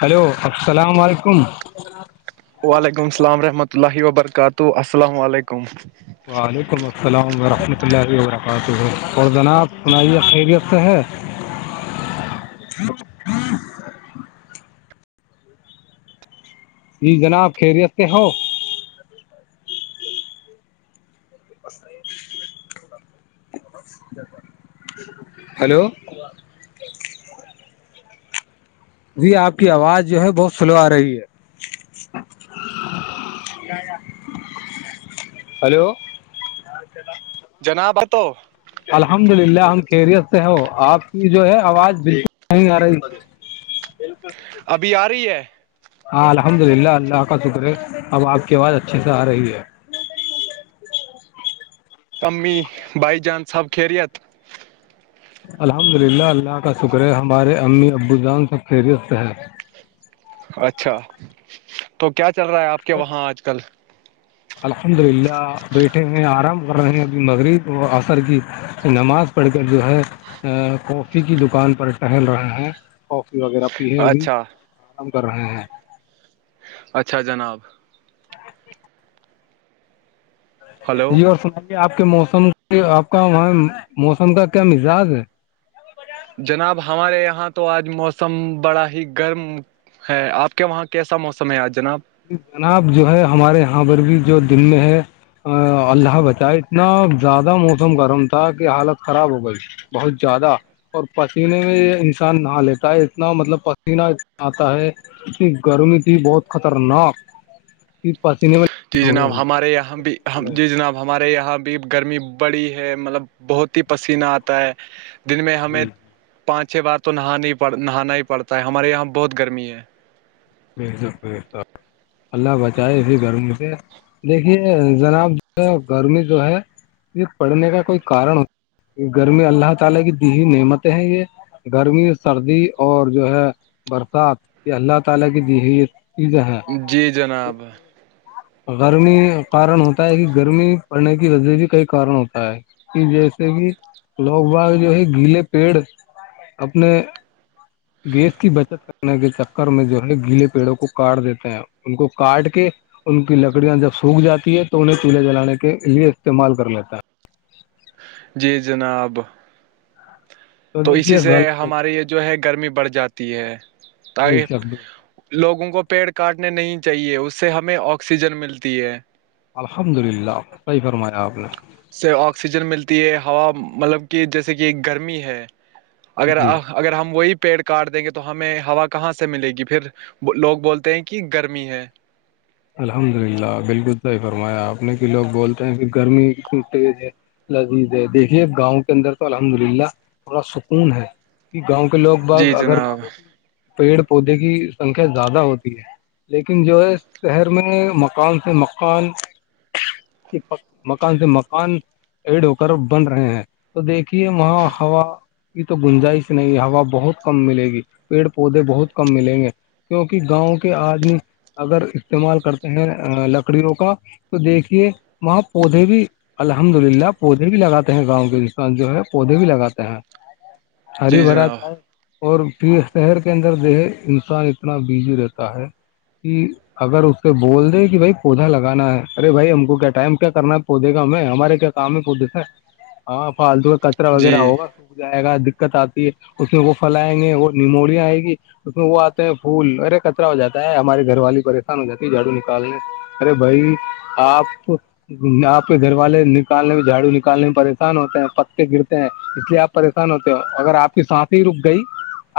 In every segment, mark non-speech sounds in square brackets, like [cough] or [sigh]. hello السلام علیکم وعلیکم السلام وحمۃ اللہ وبرکاتہ السلام علیکم وعلیکم السلام ورحمۃ اللہ وبرکاتہ اورور جناب سنایے خیریت سے ہے جی جناب خیریتیں ہو ہیلو جی آپ کی آواز جو ہے بہت سلو آ رہی ہے ہلو ا جناب تو الحمد للہ ہم خیریت سے ہو آپ کی جو ہے آواز بالکل نہیں آ رہی بالکل ابھی آ رہی ہے ہاں الحمد للہ اللہ کا شکر ہے اب آپ کی آواز اچھے سے آ رہی ہے کمی بائی جانس سب خریت الحمد للہ اللہ کا شکر ہے ہمارے امی ابو جان سے فہرست ہے اچھا تو کیا چل رہا ہے آپ کے اور وہاں آج کل الحمد للہ بیٹھے ہیں آرام کر رہے ہیں انی مغرب و عصر کی نماز پڑ کر جو ہے کافی کی دکان پر ٹہل رہے ہیں کافی وغیرہ یہ ہے ابھی اچھا آم کر رہے ہیں اچھا جناب ہلو جی اور سنائیے آپ کے موسم آپ کا وہاں موسم کا کیا مزاج ہے جناب ہمارے یہاں تو آج موسم بڑا ہی گرم ہے آپ کے وہاں کیسا موسم ہے آج جناب ج جناب جو ہے ہمارے یہاں پرر بھی جو دل میں ہے اللہہ بچائے اتنا زیادہ موسم گرم تھا کہ حالت خراب ہو گئی بہت زیادہ اور پسینے میں یہ انسان نہا لیتا ہے اتنا مطلب پسینہ انا آتا ہے انی گرمی تھی بہت خطرناک ت پسینے میں ہوئے ہم مارے ہمم بھی ہم جی جناب ہمارے یہاں بھی گرمی بڑی ہے مطلب بہت ہی پسینہ آتا ہے دن میں ہمیں جی پانچ چھ بار تو نہانا ہی پڑ نہانا ہی پڑتا ہے ہمارے یہاں بہت گرمی ہے [unintelligible] اللہ بچائے اسی گرمی سے دیکھیے جناب جو ہے گرمی جو ہے یہ پڑھنے کا کوئی کارن ہوتا گرمی اللہ تعالی کی دی نعمتیں ہیں یہ گرمی سردی اور جو ہے برسات یہ حلت تالی کی دی ہے جی جناب گرمی کارن ہوتا ہے کہ گرمی پڑنے کی وجہ بھی کئی کارن ہوتا ہے کہ جیسے کہ لوگ باگ جو ہے گیلے پیڑ اپنے گیس کی بچت کرنے کے چکر میں جو گیلے پیڑوں کو کاٹ دیتا ہے ان کو کاٹ کے ان کی لکڑیاں جب سوکھ جاتی ہے تو انہیں چولہے جلانے کے لیے استعمال کر لیتا ہے جی جناب تو دیکھیے اسی سے غلط ہماریے یہ جو ہے گرمی بڑھ جاتی ہے تاکہ ہے، لوگوں کو پیڑ کاٹنے نہیں چاہیے اس سے ہمیں آکسیجن ملتی ہے الحمد للہسا ہی فرمایا آپ نے سے آکسیجن ملتی ہے ہوا مطلب کہ جیسے کہ گرمی ہے اگر جی آ اگر ہم وہی پیڑ کاٹ دیں گے تو ہمیں ہوا کہاں سے ملے گی پھر لوگ بولتے ہیں کہ گرمی ہے الحمد للہ بالکل صحیح فرمایا آپنے کہ لوگ بولتے ہیں کہ گرمی ک ہے لذیذ ہے دیکھیے گاؤں کے اندر تو الحمد للہ پورا سکون ہے گاؤں کے لوگ باگ جی اگر جناب مانو تو پیڑ پودے کی سنکھیا زیادہ ہوتی ہے لیکن جو ہے شہر میں مکان سے مکان مکان سے مکان ایڈ ہو کر بن رہے ہیں تو دیکھیے وہاں ہوا یہ تو گنجائش نہیں ہوا بہت کم ملے گی پیڑ پودے بہت کم ملیں گے کیونکہ گاؤں کے آدمی اگر استعمال کرتے ہیں لکڑیوں کا تو دیکھیے وہاں پودے بھی الحمد للہ پودے بھی لگاتے ہیں گاؤں کے جو ہے پودے بھی لگاتے ہیں ہری جی برا جناب چ ہے اور پھر شہر کے اندر دہے انسان اتنا بزی رہتا ہے کہ اگر اس سے بول دے کہ بھائی پودا لگانا ہے ارے بائی ہم کو کیا ٹائم کیا کرنا ہے پودے کا ہمیں ہمارے کیا کام کو دیتے ہاں فالتو کا کچرا وغیرہ جی ہوگا سوکھ جائے گا دقت آتی ہے اس میں وہ پھیلیں گے وہ نیموریا آئے گی اس میں وہ آتے ہیں پھول ارے کطرا ہو جاتا ہے ہمارے گھر والی پر س جتی جھاڑو نکالنے ارے بھائی آپ آپ کے گھر والے نکالنے میں جھاڑو نکالنے میں پریشان ہوتے ہیں پتے گرتے ہیں اس لیے آپ پریشان ہوتے ہو اگر آپ کی سانس ہی رک گئی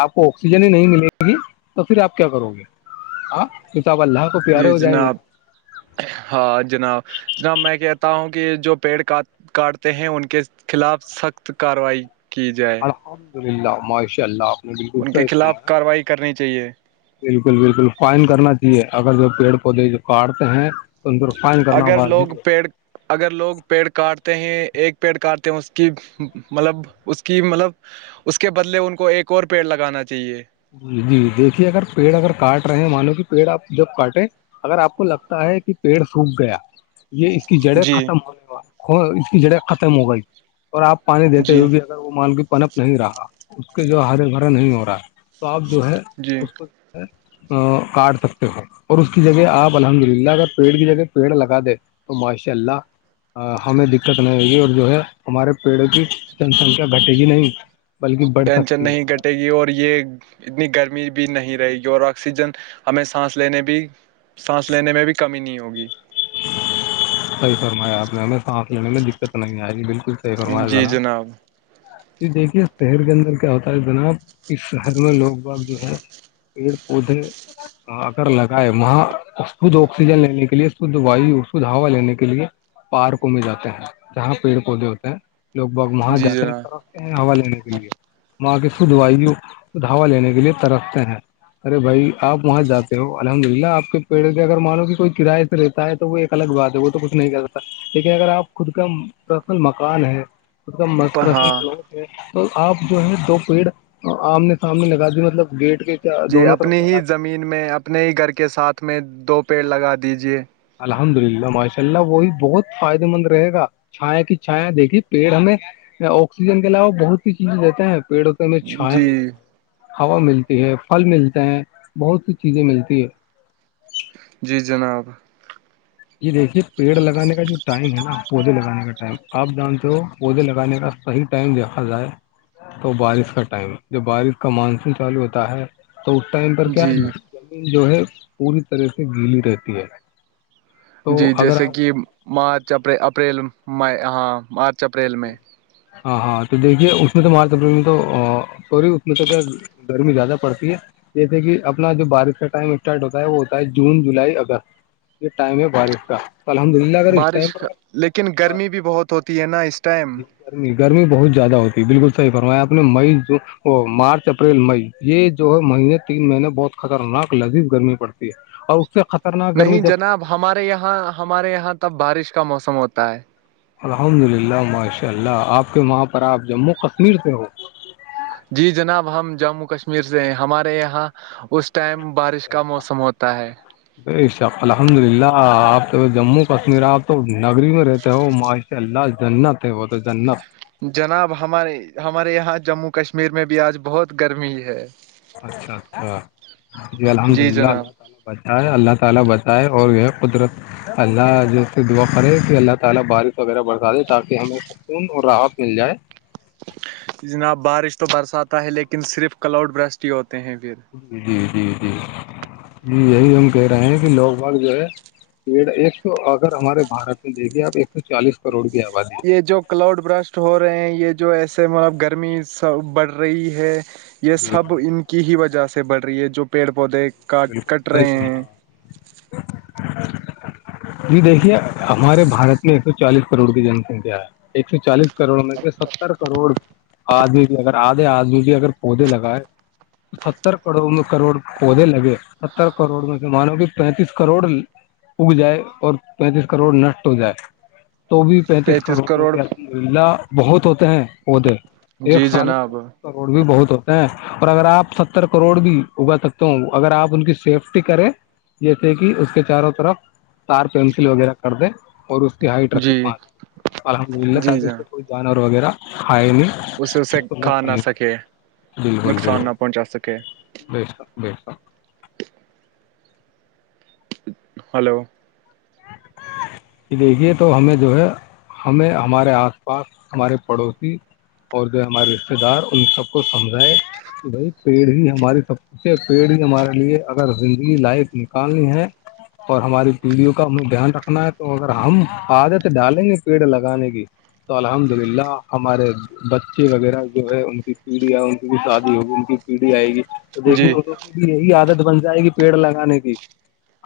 آپ کو آکسیجن ہی نہیں ملے گی تو پھر آپ کیا کرو گے ہاں کتاب اللہ کو پیارے جی ہو جائیں گے جناب نا ہاں جناب جناب میں کہتا ہوں کہ جو پیڑ کاٹ کاٹتے ہیں ان کے خلاف سخت کارروائی کی جائے الحمد للہ ماہشاء اللہ نے بالکل ان کے صحیح خلاف فرمایا کارروائی کرنی چاہیے بالکل بالکل قائم کرنا چاہیے اگر جو پیڑ پودے جو کاٹتے ہیں تور فائن کرنا اگر ہواازی لوگ ہے پیڑ اگر لوگ پیڑ کاٹتے ہیں ایک پیڑ کاٹتے ہیں اس کی مطلب اس کی مطلب اس کے بدلے ان کو ایک اور پیڑ لگانا چاہیے ج جی دیکھیے اگر پیڑ اگر کاٹ رہے ہیں مانو کہ پیڑ آپ جب کاٹے اگر آپ کو لگتا ہے کہ پیڑ سوکھ گیا یہ اس کی جڑیں جی ختم ہونے اس کی جڑیں ختم ہو گئی اور آپ پانی دیتے جی ہوئے بھی وہ مانوی پنپ نہیں رہا اس کے جو ہر بھرا نہیں ہو رہا ہے تو آپ جو ہے جی اس کو ہ کاٹ سکتے ہیں اور اس کی جگہ آپ الحمد للہ اگر پیڑ کی جگہ پیڑ لگا دیں تو ماشاء اللہ ہمیں دقت نہیں ہوگی اور جو ہے ہمارے پیڑوں کی جن سنکھیا گھٹے گی نہیں بلکہ بڑھ ٹینشن سکتی ہے نہیں ک ے گی اور یہ اتنی گرمی بھی نہیں رہے گی اور آکسیجن ہمیں سانس لینے بھی سانس لینے میں بھی کمی نہیں ہوگی صحیح فرمایا آپ نے ہمیں سانس لینے میں دقت نہیں آئے گی بالکل صحیح فرما جناب ج دیکھیے شہر کے اندر کیا ہوتا ہے جناب اس شہر میں لوگ بگ جو ہے پیڑ پودے اگر لگائے وہاں خود آکسیجن لینے کے لیے شھ واو اور شھ ہا لینے کے لیے پارکوں میں جاتے ہیں جہاں پیڑ پودے ہوتے ہیں لوگ بگ وہاں جی جاتے ہیں جناب طرفتے ہیں ہوا لینے کے لیے وہاں کی سد وائی سدھوا لینے کے لیے ترستے ہیں ارے بھائی آپ وہاں جاتے ہو الحمد للہ آپ کے پیڑے سے اگر مانو کہ کوئی کرایہ رہتا ہے تو وہ ایک الگ گا د وہ تو کچھ نہیں کرتا لیکن اگر آپ خود کا فصل مکان ہے خود کا مسو ہاں تو آپ جو ہے دو پیڑ آمنے سامنے لگا دی مطلب گیٹ کے جی دونوں اپنی طرف ہی لگا دیے زمین میں اپنے ہی گھر کے ساتھ میں دو پیڑ لگا دیجیے الحمد للہ ماشاء اللہ وہی بہت فائدے مند رہے گا چھایا کی چھایا دیکھیے پیڑ ہمیں آکسیجن کے علاوہ بہت سی چیزیں دیتے ہیں پیڑ چھایا جی ملتی ہے ہوا ملتی ہے پھل ملتے ہیں بہت سی چیزیں ملتی ہے جی جناب یہ دیکھیے پیڑ لگانے کا جو ٹائم ہے نا پودے لگانے کا ٹائم آپ جان تو پودے لگانے کا صحیح ٹائم دیکھا جائے تو بارش کا ٹائم جب بارش کا مانسون چالو ہوتا ہے تو اس ٹائم پر کیا جی زمین جو ہے پوری طرح سے گیلی رہتی ہے تو جی اگر جیسے آپ کہ مارچ اپ اپریل ہاں مارچ اپریل میں ہاں ہاں تو دیکھیے اس میں توارا تری تو سوری اس میں تو کیا گرمی زیادہ پڑتی ہے جیسے کہ اپنا جو بارش کا ٹائم اسٹارٹ ہوتا ہے وہ ہوتا ہے جون جولائی اگست یہ ٹائم ہے بارش کا الحمد اللہ بارش کا لیکن گرمی بھی بہت ہوتی ہے نا اس ٹائم جی گرمی گرمی بہت زیادہ ہوتی ہے بالکل صحیح فروا آپ نے مئی جو وہ مارچ اپریل مئی یہ جو ہے مہینے تین مہینے بہت خطرناک لذیذ گرمی پڑتی ہے [inaudible] سے خطرناک گرمی نہیں جب جناب ہمارے یہاں ہمارے یہاں تب بارش کا موسم ہوتا ہے الحمد للہ ماشاء اللہ آپ کے وہاں پر آپ جموں کشمیر سے ہ جی جناب ہم جموں کشمیر سے ہمارے یہاں اس ٹائم بارش کا موسم ہوتا ہے ا الحمد للہ آپ تو جموں کشمیر آپ تو نگری میں رہتے ہوش اللہ جنت ہے وہ تو جنت جناب ہمارے ہمارے یہاں جموں کشمیر میں بھی آج بہت گرمی ہے اچھا اچھا جی الحمد اللہ اللہ تعالی اللہ تعالی بتائیں اور قدرت اللہ سے دعا کریں کہ اللہ تعالی بارک وغیرہ برکا دے تاکہ ہم سکون اور راحت مل جائے جناب بارش تو برساتا ہے لیکن صرف کلاؤڈ برسٹ ہی ہوتے ہیں پھر جی جی جی جی جی یہی ہم کہہ رہے ہیں کہ لوگ بھگ جو ہے پیڑ ایک سو اگر ہمارے بھارت میں دیکھیے آپ ایک سو چالیس کروڑ گیا یہ جو کلاؤڈ براسٹ ہو رہے ہیں یہ جو ایسے مطلب گرمی س بڑھ رہی ہے یہ جی جی سب ان کی ہی وجہ سے بڑھ رہی ہے جو پیڑ پودے کاٹ کٹ رہے بالکل ہیں جی دیکھیے ہمارے بھارت میں ایک سو چالیس کروڑ کی جن سنکھیا ہے ایک سو چالیس کروڑ میں ستر کروڑ آجمیی اگر آھے آو جی اگر پودے لگائے ستر کروڑ کروڑ پودے لگے ستر کروڑ میں سے مانو کہ پینتیس کروڑ اگ جائے اور پینتیس کروڑ نشٹ ہو جائے تو بھی پینتیس کروڑ لہ بہت ہوتے ہیں پودے ایک جی سال جناب ہے کروڑ بھی بہت ہوتے ہیں اور اگر آپ ستر کروڑ بھی اگا سکتے ہو اگر آپ ان کی سیفٹی کرے جیسے کہ اس کے چاروں طرف تار پینسل وغیرہ کر دے اور اس کی ہائٹ رکھے جی پانچ الحمد للہ جی تاکہ اس جناب تھئی جانور وغیرہ ہائے نہیں اسے اسے اس کو کھا نشٹ نہ نہیں سکے نقصان نہ پہنچا سکے بس بیسا ہلو [unintelligible] کہ دیکھیے تو ہمیں جو ہے ہمیں ہمارے آس پاس ہمارے پڑوسی اور جو ہمارے رشتے دار ان سب کو سمجھائے کہ بھائی پیڑ ہی ہماریے سب اسے پیڑی ہمارے لیے اگر زندگی لائف نکالنی ہے اور ہماراری پیڑھیوں کا ہمیں دھیان رکھنا ہے تو اگر ہم عادت ڈالیں گے پیڑ لگانے کی تو الحمد للہ ہمارے بچے وغیرہ جو ہے ان کی پیڑھیاں ان کی بھی شادی ہوگی ان کی پیڑھی آئے گی تو دیکے جی وہو کی بھی یہی عادت بن جائے گی پیڑ لگانے کی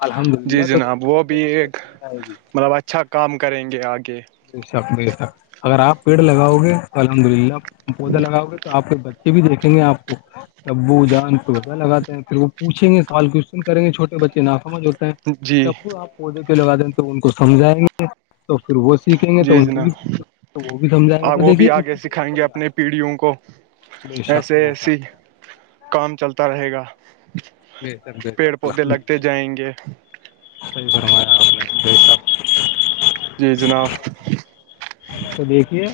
الحمد جی للہ جناب وہ بھی توے مطلب اچھا کام کریں گے آگے بے شق بے شک اگر آپ پیڑ لگاؤ گے تو الحمد للہ پودا لگاؤ گے تو آپ کے بچ بھی دیکھیں گے آپ کو تبو جان تو پت لگا ہے پھر وہ پوچیں گے سوال کوشچن کریں گے چھوٹے بچے ناکمج ہوتے جی کہ ابو آپ پودے پ لگا دیں تو ان کو سمجھائیں گے تو پھر وہ سیکھیں گے تو جی ان کی بھی جناب وہ بھی سمھائیں گے تو دیکھیے اس اپنی پیڑھیوں کو بے شک ایسے بے شک ایسی کام چلتا رہے گا بے شک بے شک پیڑ پودے لگتے جائیں گے صحی فرمایا آپ نے دس جی جناب تو دیکھیے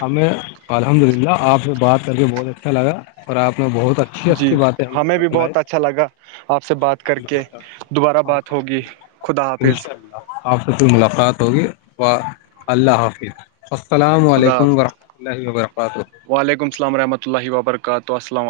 ہمیں الحمد للہ آپ سے بات کر کے بہت اچھا لگا اور آپ نے بہت اچھی جی اچھی باتیں ہمیں بھی بتلائی بہت اچھا لگا آپ سے بات کر کے دوبارہ بات الحمد ہوگی للہ خدا حافظ انشاء اللہ آپ سے ملاقات ہوگی و اللہ حافظ السلام خدا علیکم حافظ ورحمۃ اللہ وبرکاتہ وعلیکم السلام ورحمۃ اللہ وبرکاتہ السلام